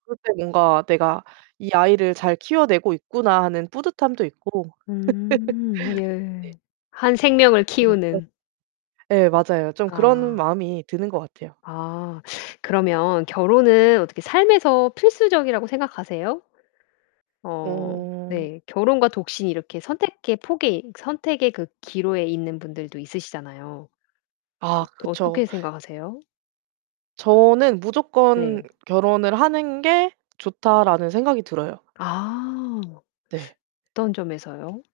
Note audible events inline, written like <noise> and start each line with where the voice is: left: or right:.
right: 그럴 때 뭔가 '내가 이 아이를 잘 키워내고 있구나.' 하는 뿌듯함도 있고.
left: 음
right: <laughs>
left: 예.
right: 네.
left: 한 생명을
right: 그래서
left: 키우는.
right: 예 맞아요. 좀 그런
left: 아.
right: 마음이 드는 것 같아요.
left: 아 그러면 결혼은 어떻게 삶에서 필수적이라고 생각하세요? 어
right: 오.
left: 네. 결혼과 독신이 이렇게 선택의 폭이 선택의 그 기로에 있는 분들도 있으시잖아요.
right: 아
left: 어
right: 그쵸.
left: 어떻게 생각하세요?
right: 저는 '무조건
left: 네.
right: 결혼을 하는 게 좋다.'라는 생각이 들어요.
left: 아.
right: 네.
left: 어떤 점에서요?